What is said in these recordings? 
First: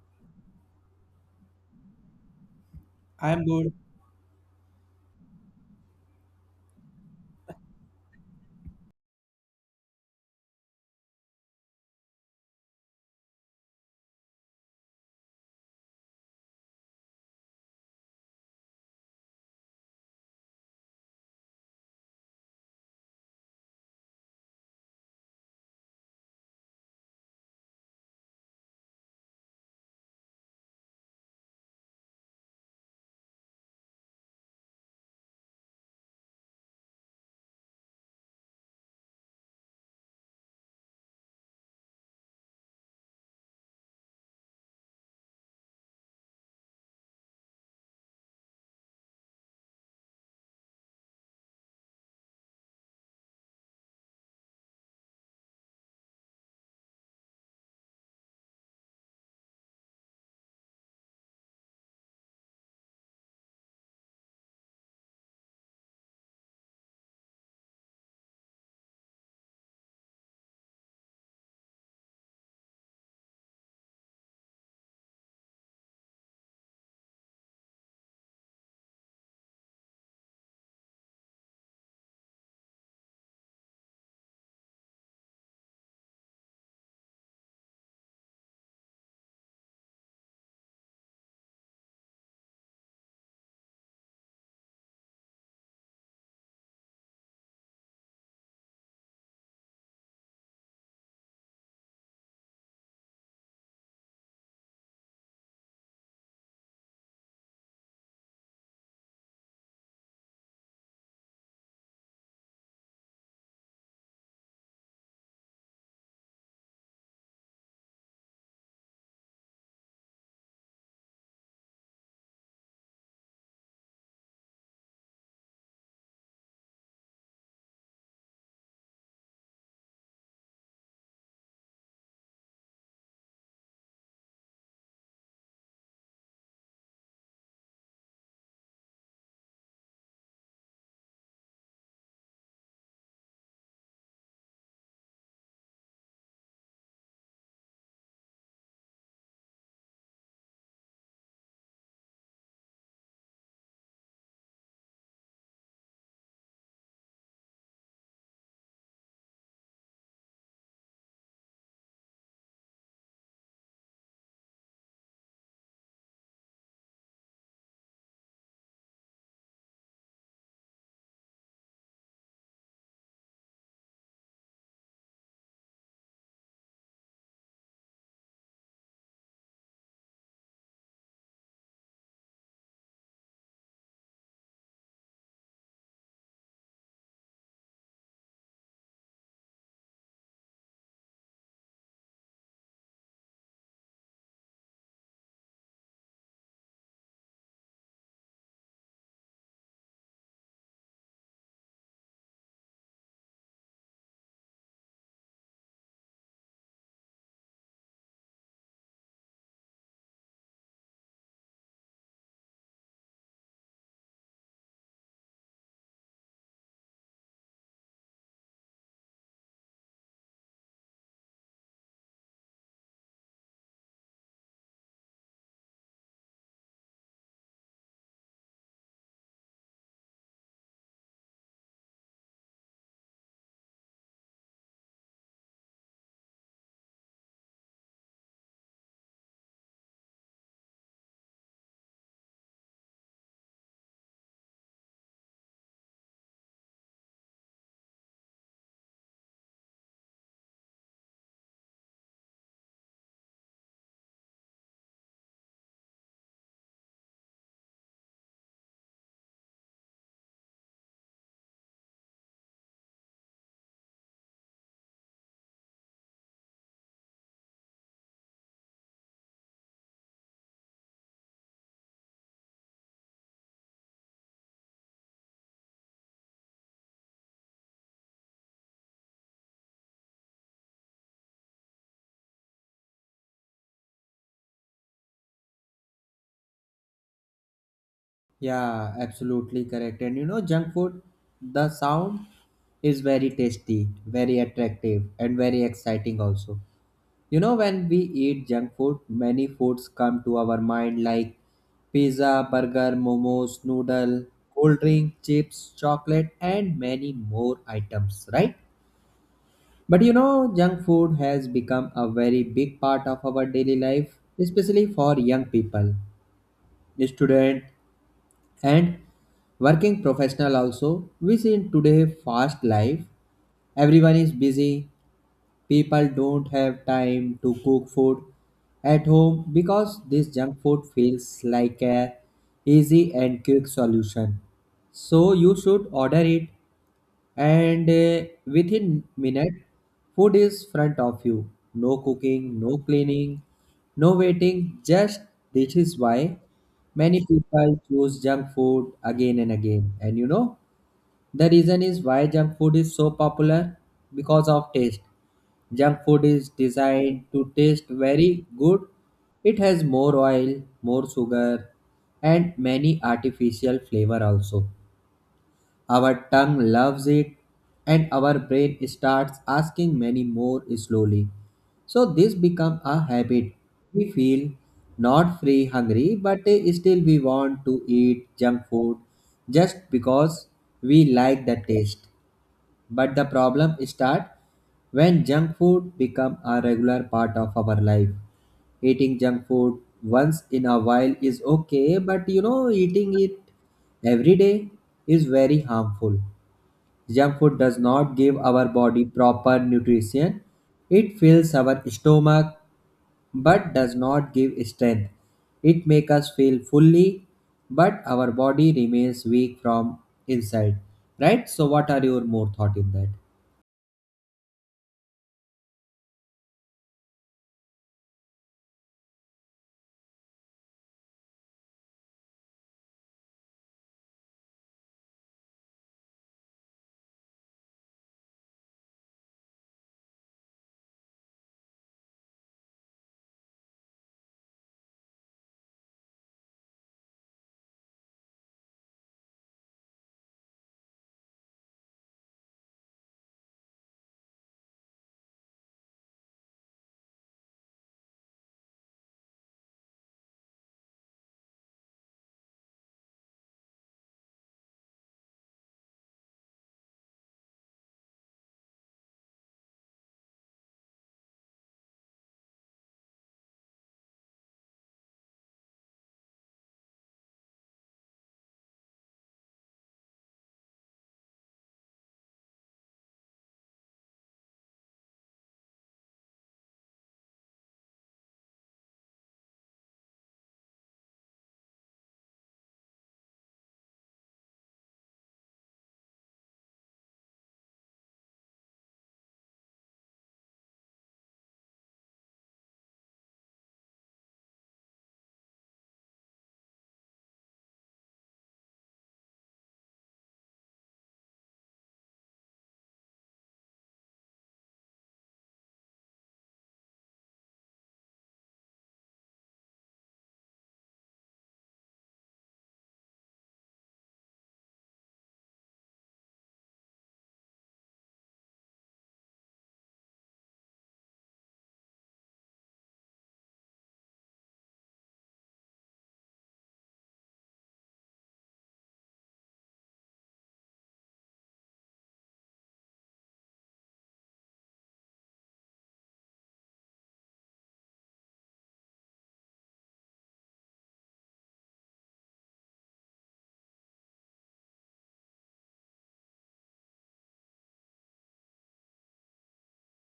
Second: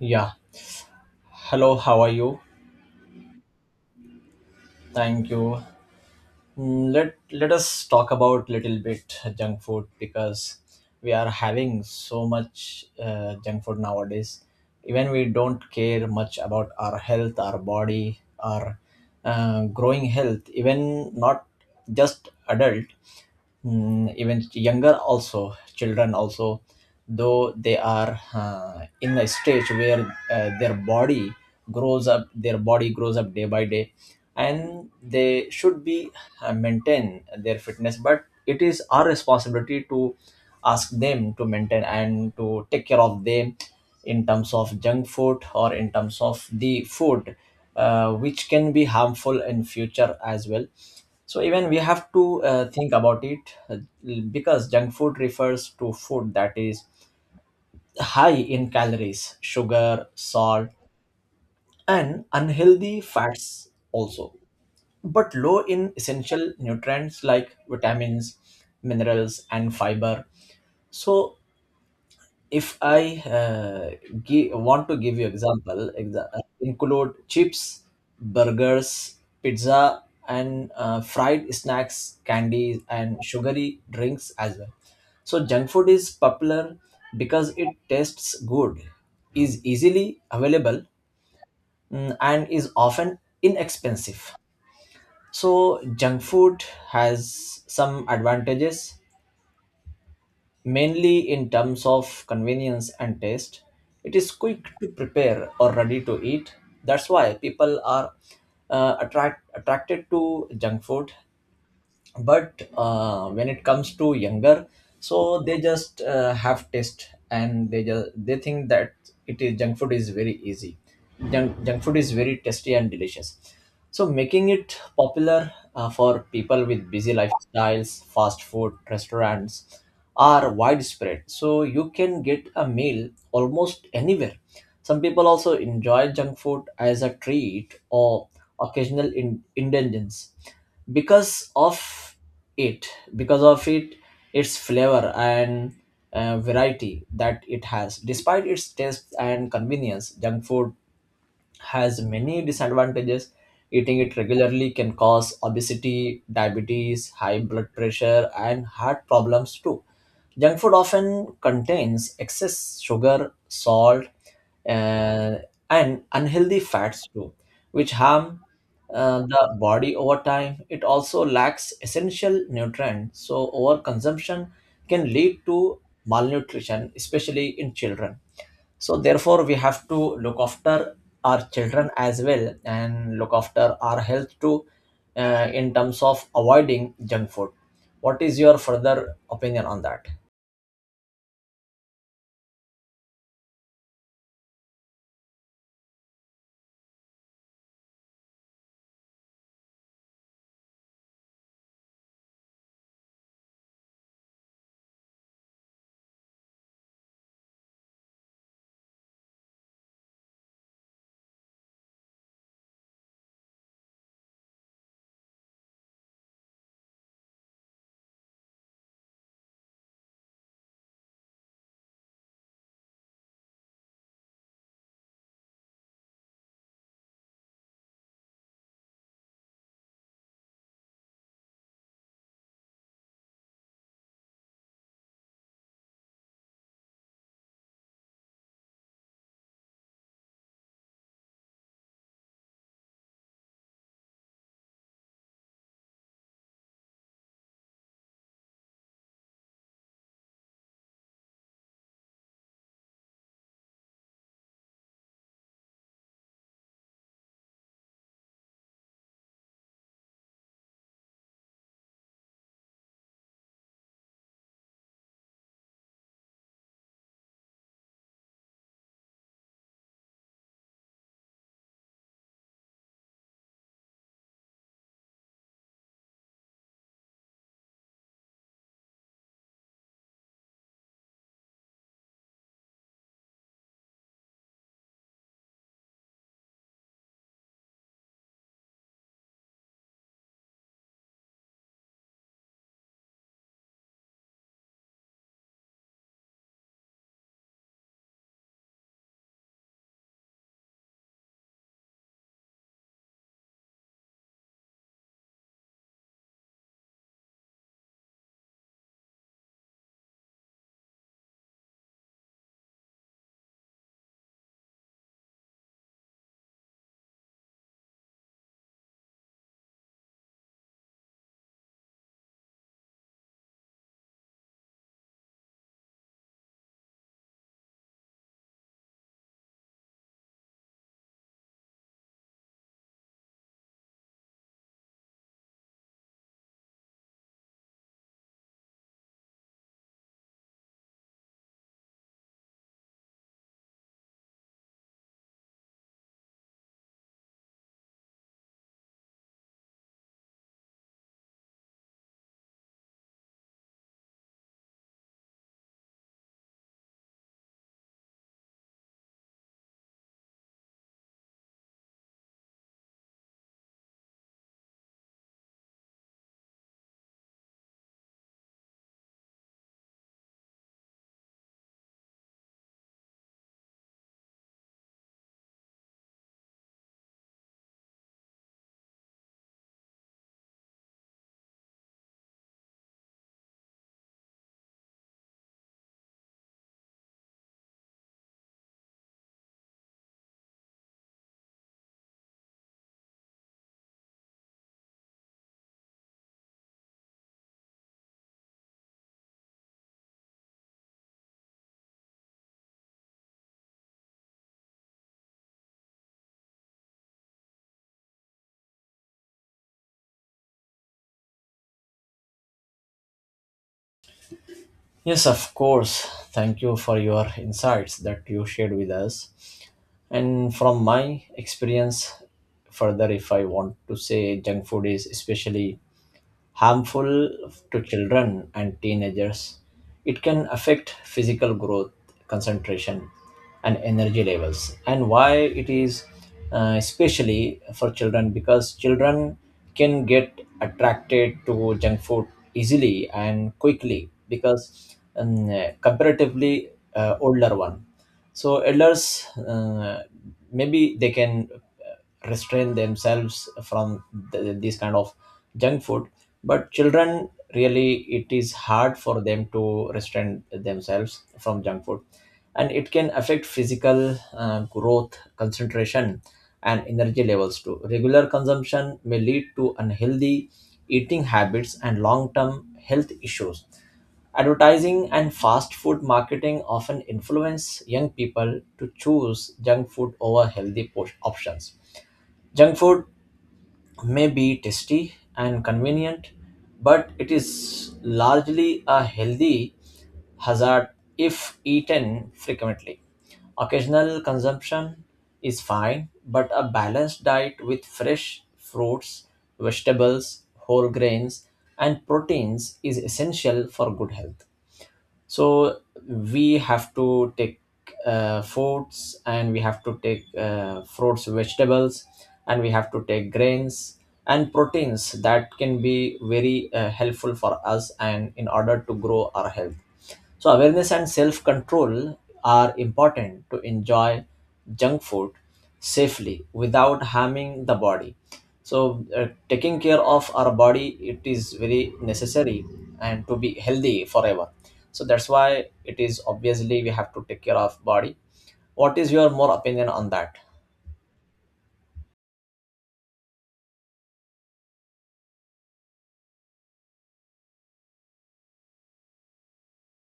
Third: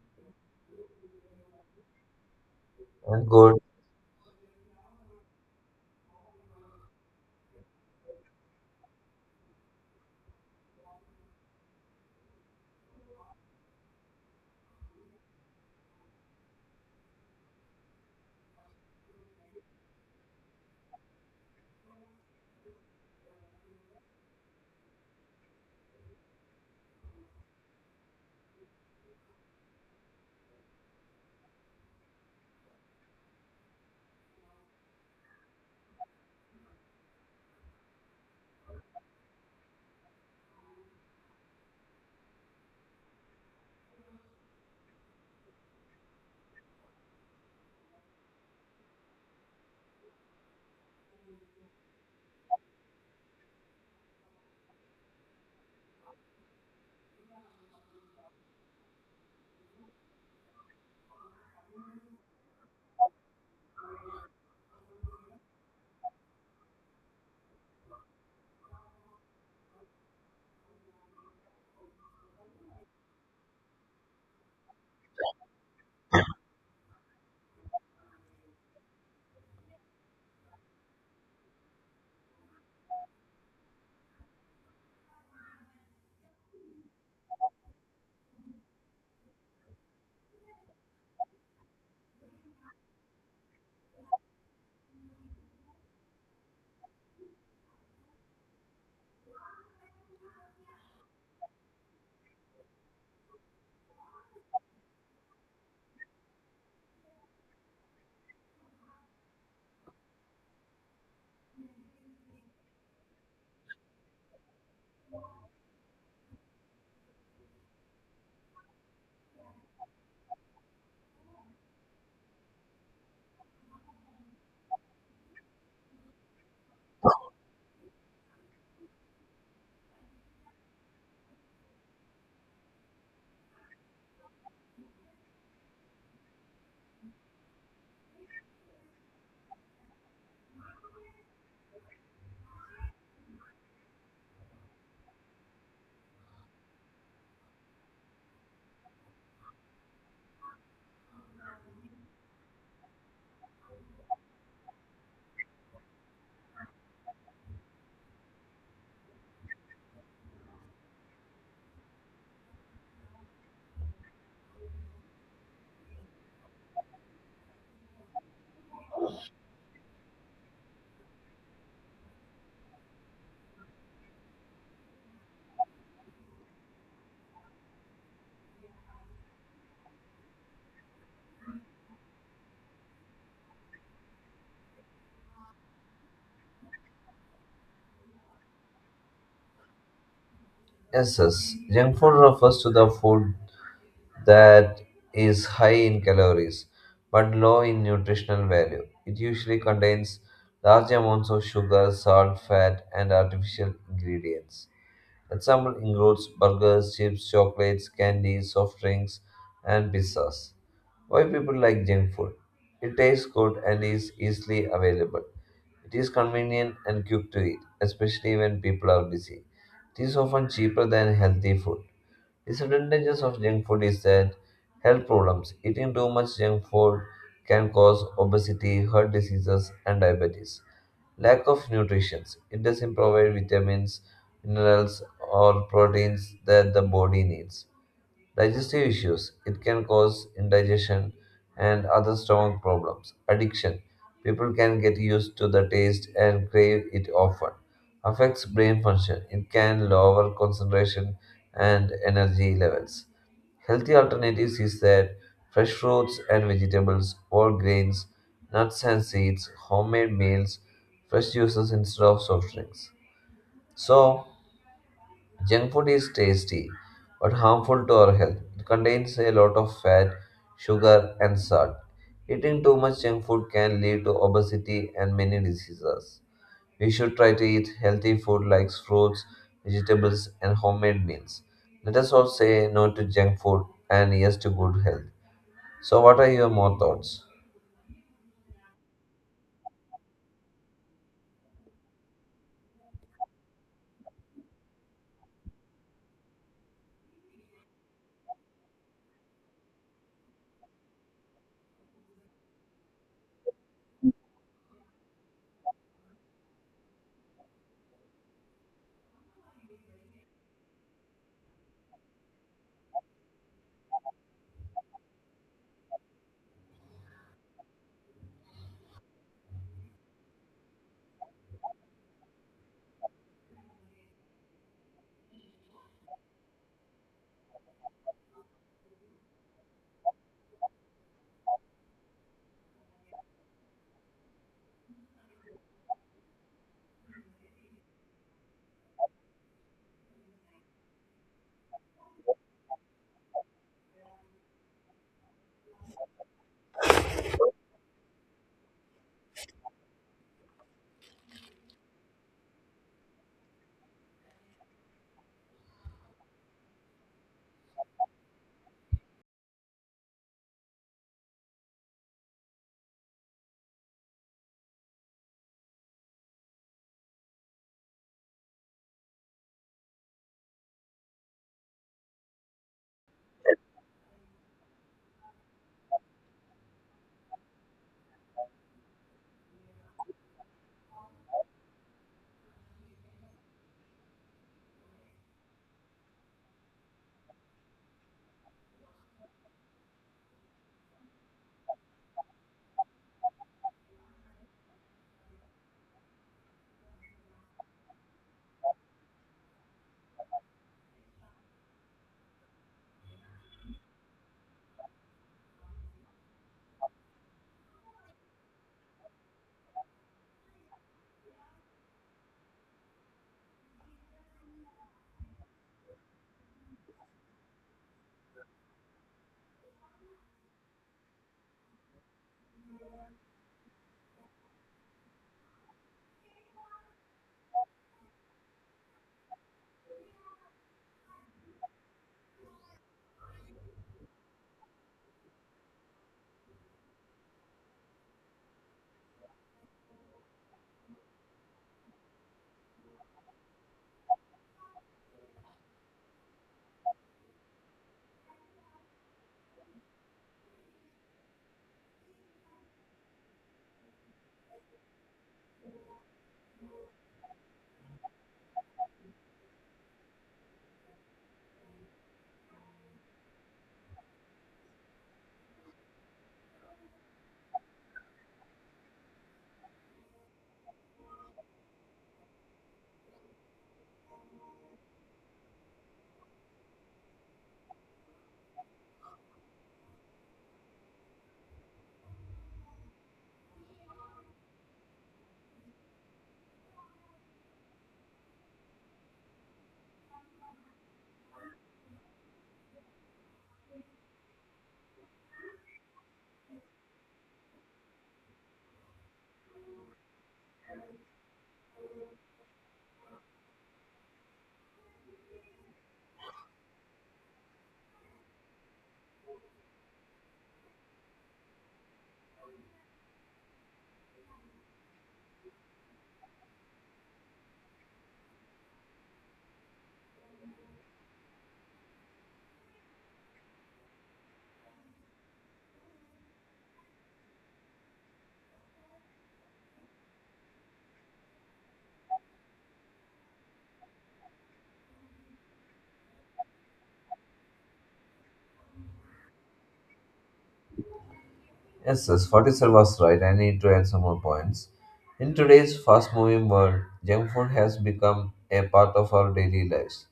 Yeah. Hello, how are you? I'm Good. good. Thank you. Let us talk about little bit junk food because we are having so much junk food nowadays. Even we don't care much about our health, our body, our growing health. Even not just adult. Even younger also children also though they are in a stage where their body grows up day by day and they should be maintain their fitness, but it is our responsibility to ask them to maintain and to take care of them in terms of junk food or in terms of the food which can be harmful in future as well. So even we have to think about it, uh, because junk food refers to food that is high in calories, sugar, salt, and unhealthy fats also, but low in essential nutrients like vitamins, minerals, and fiber. So if I want to give you example, include chips, burgers, pizza, and fried snacks, candies, and sugary drinks as well. So junk food is popular because it tastes good, is easily available, and is often inexpensive. So junk food has some advantages mainly in terms of convenience and taste. It is quick to prepare or ready to eat. That's why people are attracted to junk food. But when it comes to younger, so they just have taste and they think that it is junk food is very easy. Junk food is very tasty and delicious, so making it popular for people with busy lifestyles. Fast food restaurants are widespread, so you can get a meal almost anywhere. Some people also enjoy junk food as a treat or occasional indulgence because of it it, its flavor and variety that it has. Despite its taste and convenience, junk food has many disadvantages. Eating it regularly can cause obesity, diabetes, high blood pressure, and heart problems too. Junk food often contains excess sugar, salt, uh, and unhealthy fats too, which harm the body over time. It also lacks essential nutrients, so overconsumption can lead to malnutrition, especially in children. So therefore we have to look after our children as well and look after our health too, in terms of avoiding junk food. What is your further opinion on that? Yes, yes. Junk food refers to the food that is high in calories but low in nutritional value. It usually contains large amounts of sugar, salt, fat, and artificial ingredients. Example includes burgers, chips, chocolates, candy, soft drinks, and pizzas. Why people like junk food? It tastes good and is easily available. It is convenient and quick to eat, especially when people are busy. It is often cheaper than healthy food. Disadvantages of junk food is that health problems. Eating too much junk food can cause obesity, heart diseases, and diabetes. Lack of nutrition. It doesn't provide vitamins, minerals, or proteins that the body needs. Digestive issues. It can cause indigestion and other stomach problems. Addiction. People can get used to the taste and crave it often. Affects brain function. It can lower concentration and energy levels. Healthy alternatives is that fresh fruits and vegetables, whole grains, nuts and seeds, homemade meals, fresh juices instead of soft drinks. So, junk food is tasty but harmful to our health. It contains a lot of fat, sugar, and salt. Eating too much junk food can lead to obesity and many diseases. We should try to eat healthy food like fruits, vegetables, and homemade meals. Let us all say no to junk food and yes to good health. So, what are your more thoughts? Yeah, absolutely correct. And you know, junk food, the sound is very tasty, very attractive, and very exciting also. You know, when we eat junk food, many foods come to our mind like pizza, burger, momos, noodle, cold drink, chips, chocolate, and many more items, right? But you know, junk food has become a very big part of our daily life, especially for young people, students, and working professional also. We see in today fast life everyone is busy, people don't have time to cook food at home because this junk food feels like a easy and quick solution. So you should order it, and within minute food is front of you. No cooking, no cleaning, no waiting, just this is why many people choose junk food again and again. And you know, the reason is why junk food is so popular because of taste. Junk food is designed to taste very good. It has more oil, more sugar, and many artificial flavor also. Our tongue loves it, and our brain starts asking many more slowly. So this becomes a habit. We feel not free hungry, but still we want to eat junk food just because we like the taste. But the problem starts when junk food become a regular part of our life. Eating junk food once in a while is okay, but you know eating it every day is very harmful. Junk food does not give our body proper nutrition. It fills our stomach but does not give strength. It makes us feel fully, but our body remains weak from inside. Right? So, what are your more thought in that? Yes, of course. Thank you for your insights that you shared with us. And from my experience, further, if I want to say, junk food is especially harmful to children and teenagers. It can affect physical growth, concentration, and energy levels. And why it is especially for children, because children can get attracted to junk food easily and quickly. Because comparatively older one, so elders maybe they can restrain themselves from this kind of junk food. But children, really, it is hard for them to restrain themselves from junk food, and it can affect physical growth, concentration, and energy levels too. Regular consumption may lead to unhealthy eating habits and long term health issues. Advertising and fast food marketing often influence young people to choose junk food over healthy options. Junk food may be tasty and convenient, but it is largely a healthy hazard if eaten frequently. Occasional consumption is fine, but a balanced diet with fresh fruits, vegetables, whole grains, and proteins is essential for good health. So we have to take fruits, vegetables, and we have to take grains and proteins, that can be very helpful for us and in order to grow our health. So awareness and self control are important to enjoy junk food safely without harming the body. So taking care of our body, it is very necessary, and to be healthy forever. So that's why it is obviously we have to take care of body. What is your more opinion on that? Yes, yes, 47 was right. I need to add some more points. In today's fast moving world, junk food has become a part of our daily lives.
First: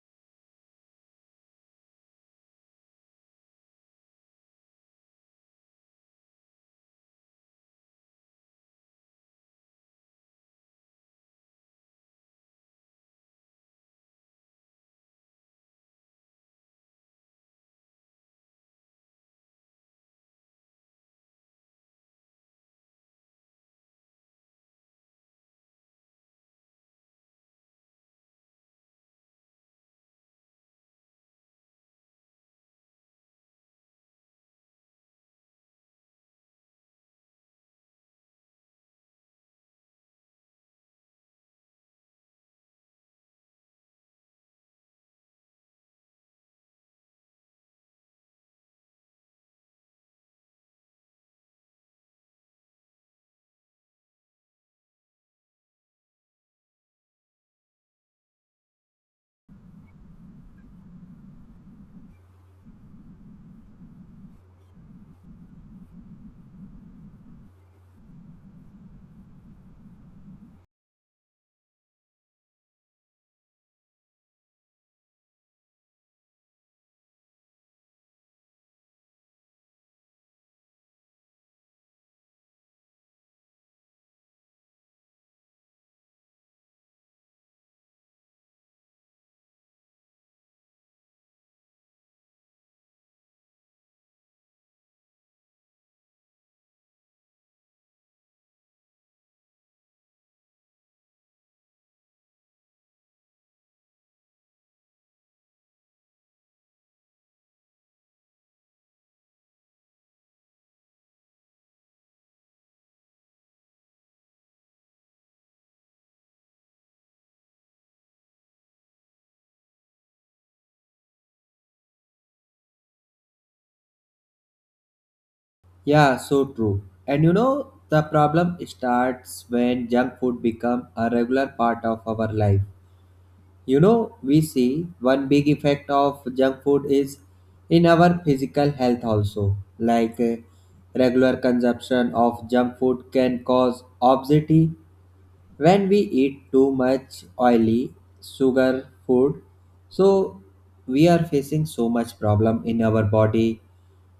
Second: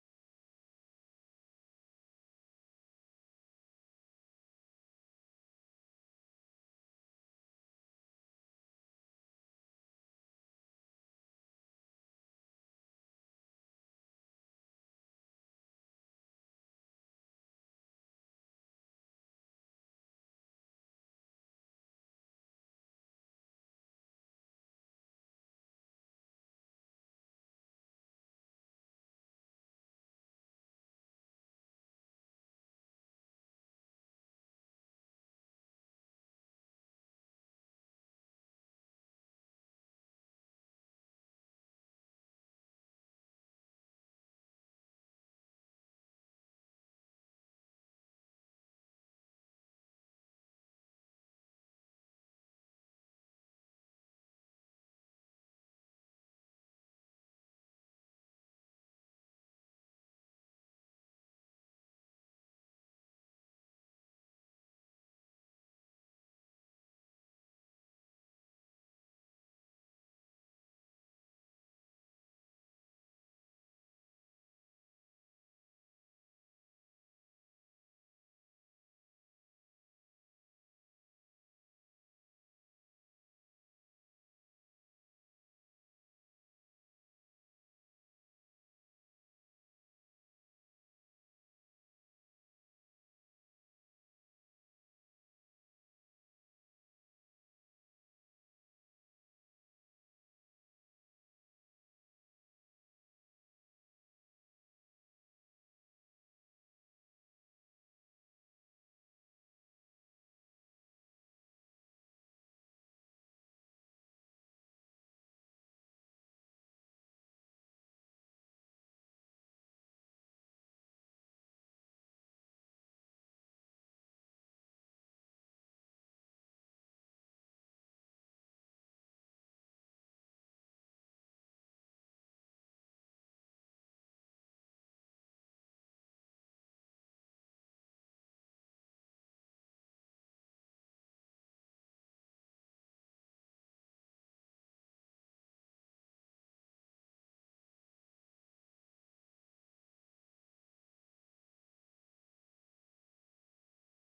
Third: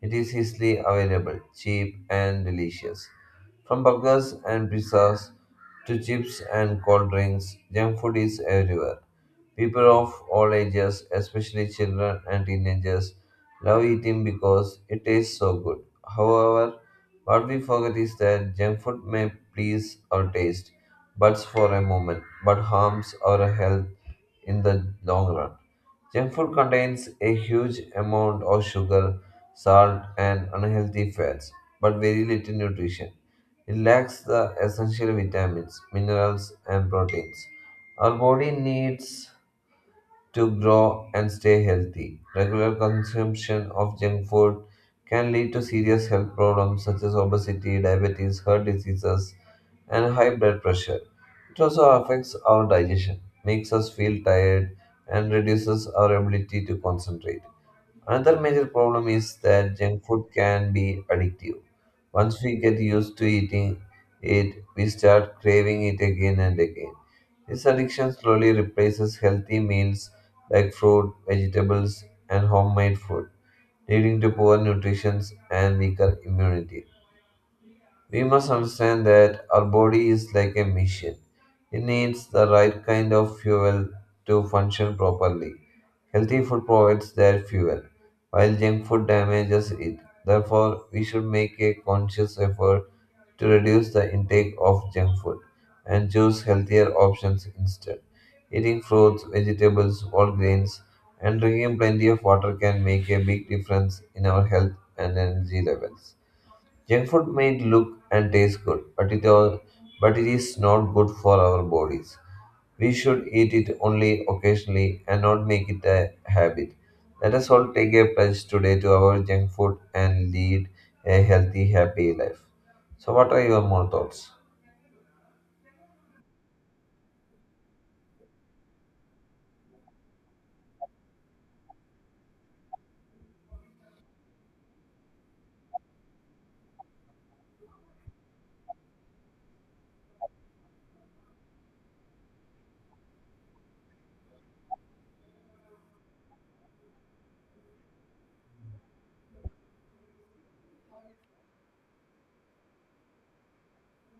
It is easily available, cheap, and delicious. From burgers and pizzas to chips and cold drinks, junk food is everywhere. People of all ages, especially children and teenagers, love eating because it tastes so good. However, what we forget is that junk food may please our taste buds for a moment, but harms our health in the long run. Junk food contains a huge amount of sugar, salt, and unhealthy fats, but very little nutrition. It lacks the essential vitamins, minerals, and proteins. Our body needs to grow and stay healthy. Regular consumption of junk food can lead to serious health problems such as obesity, diabetes, heart diseases, and high blood pressure. It also affects our digestion, makes us feel tired, and reduces our ability to concentrate. Another major problem is that junk food can be addictive. Once we get used to eating it, we start craving it again and again. This addiction slowly replaces healthy meals like fruit, vegetables, and homemade food, leading to poor nutrition and weaker immunity. We must understand that our body is like a machine. It needs the right kind of fuel to function properly. Healthy food provides that fuel, while junk food damages it. Therefore, we should make a conscious effort to reduce the intake of junk food and choose healthier options instead. Eating fruits, vegetables, whole grains, and drinking plenty of water can make a big difference in our health and energy levels. Junk food may look and taste good, but but it is not good for our bodies. We should eat it only occasionally and not make it a habit. Let us all take a pledge today to our junk food and lead a healthy, happy life. So, what are your more thoughts? Yeah, so true. And you know, the problem starts when junk food become a regular part of our life. You know, we see one big effect of junk food is in our physical health also. Like regular consumption of junk food can cause obesity when we eat too much oily sugar food. So we are facing so much problem in our body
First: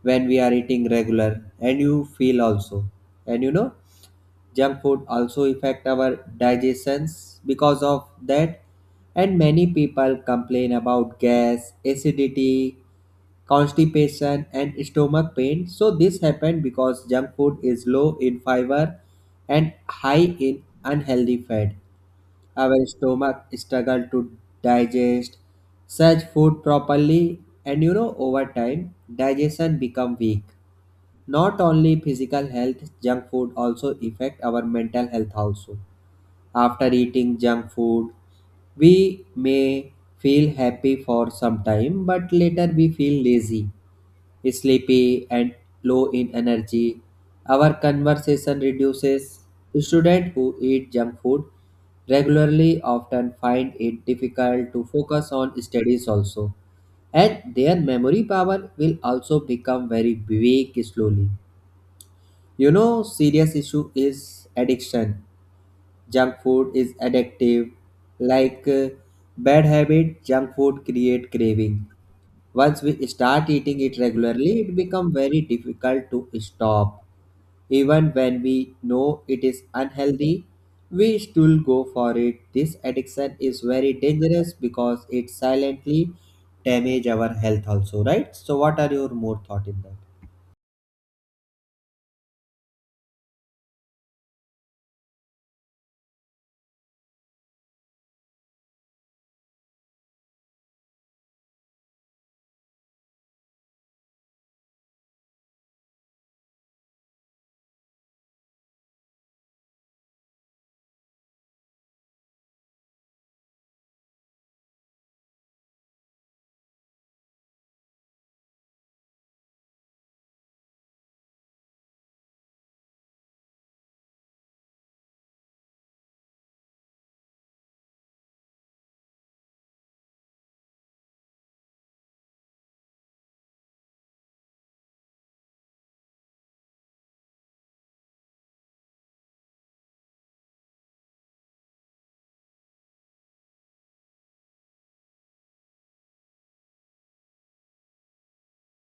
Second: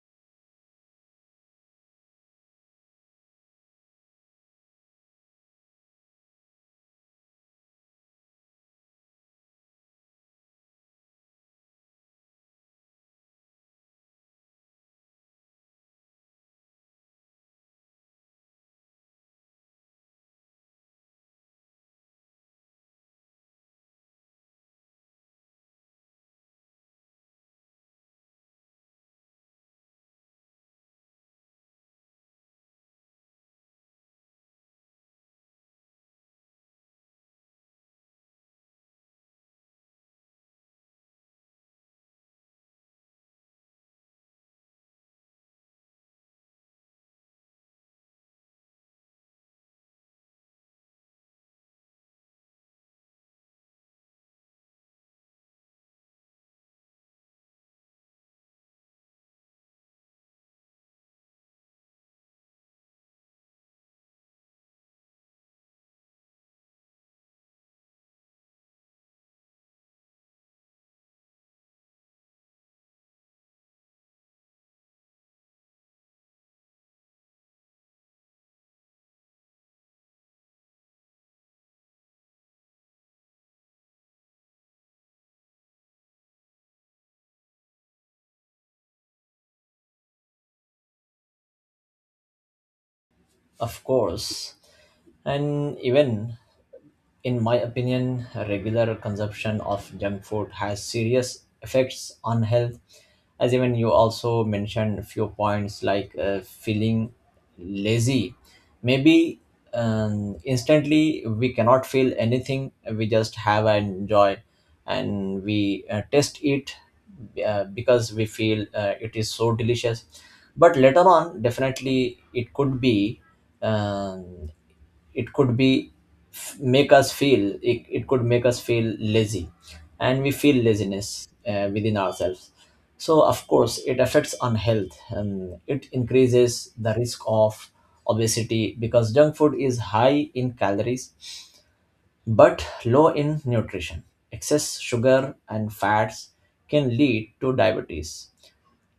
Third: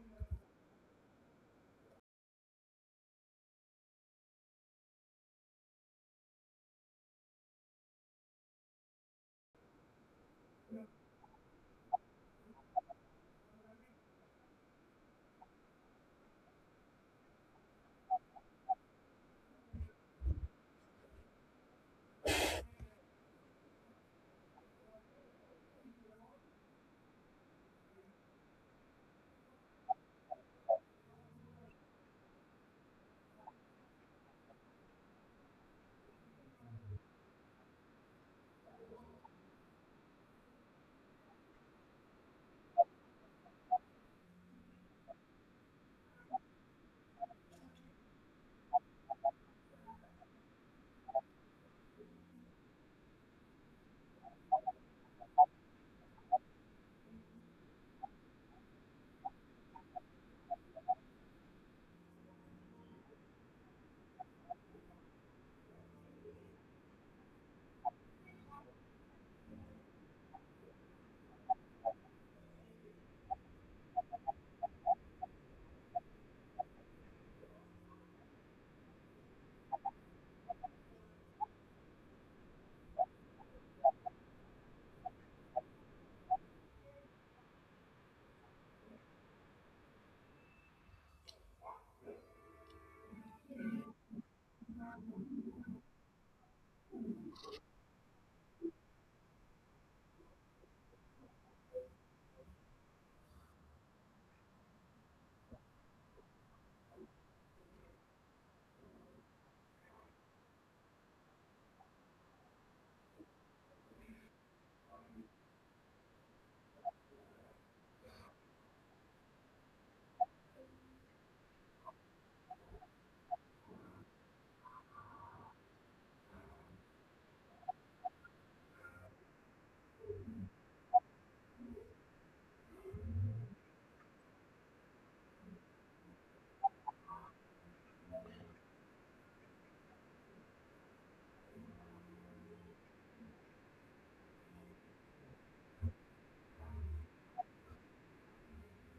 when we are eating regular and you feel also. And you know, junk food also affect our digestions because of that, and many people complain about gas, acidity, constipation, and stomach pain. So this happened because junk food is low in fiber and high in unhealthy fat. Our stomach struggle to digest such food properly, and you know over time digestion become weak. Not only physical health, junk food also affect our mental health also. After eating junk food we may feel happy for some time, but later we feel lazy, sleepy, and low in energy. Our conversation reduces. Students who eat junk food regularly often find it difficult to focus on studies also, and their memory power will also become very weak slowly. You know, serious issue is addiction. Junk food is addictive. Like bad habit, junk food create craving. Once we start eating it regularly, it become very difficult to stop. Even when we know it is unhealthy, we still go for it. This addiction is very dangerous because it silently damage our health also, right? So what are your more thought in that? Of course. And even in my opinion, regular consumption of junk food has serious effects on health. As even you also mentioned a few points like feeling lazy. Maybe instantly we cannot feel anything, we just have and enjoy, and we taste it because we feel it is so delicious. But later on, definitely it could be. Um, it could be Make us feel it could make us feel lazy, and we feel laziness within ourselves. So of course it affects on health and it increases the risk of obesity, because junk food is high in calories but low in nutrition. Excess sugar and fats can lead to diabetes.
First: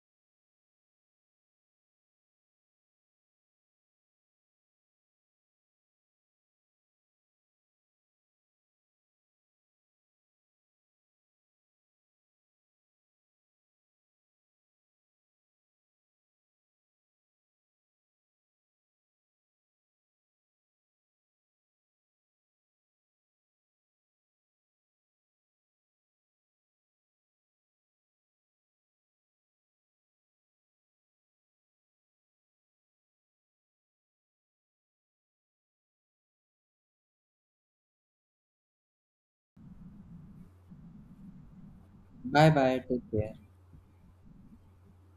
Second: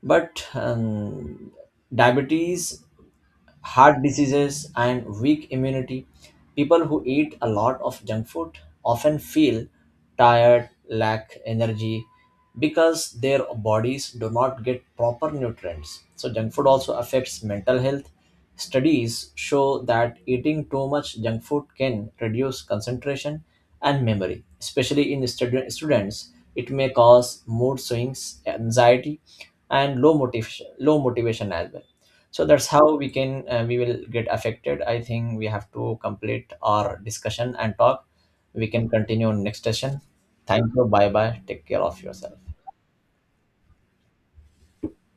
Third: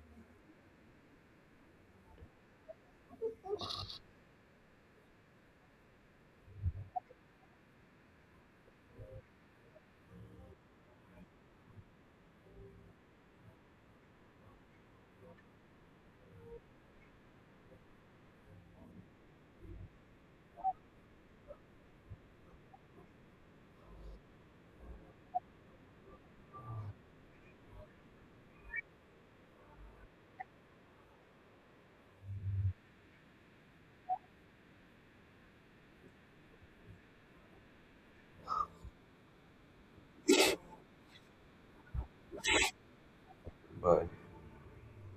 But diabetes heart diseases, and weak immunity. People who eat a lot of junk food often feel tired, lack energy, because their bodies do not get proper nutrients. So, junk food also affects mental health. Studies show that eating too much junk food can reduce concentration and memory, especially in students. It may cause mood swings, anxiety, and low motivation as well. So that's how we can, we will get affected. I think we have to complete our discussion and talk. We can continue next session. Thank you. Bye bye. Take care of yourself. Bye bye, take care. Bye.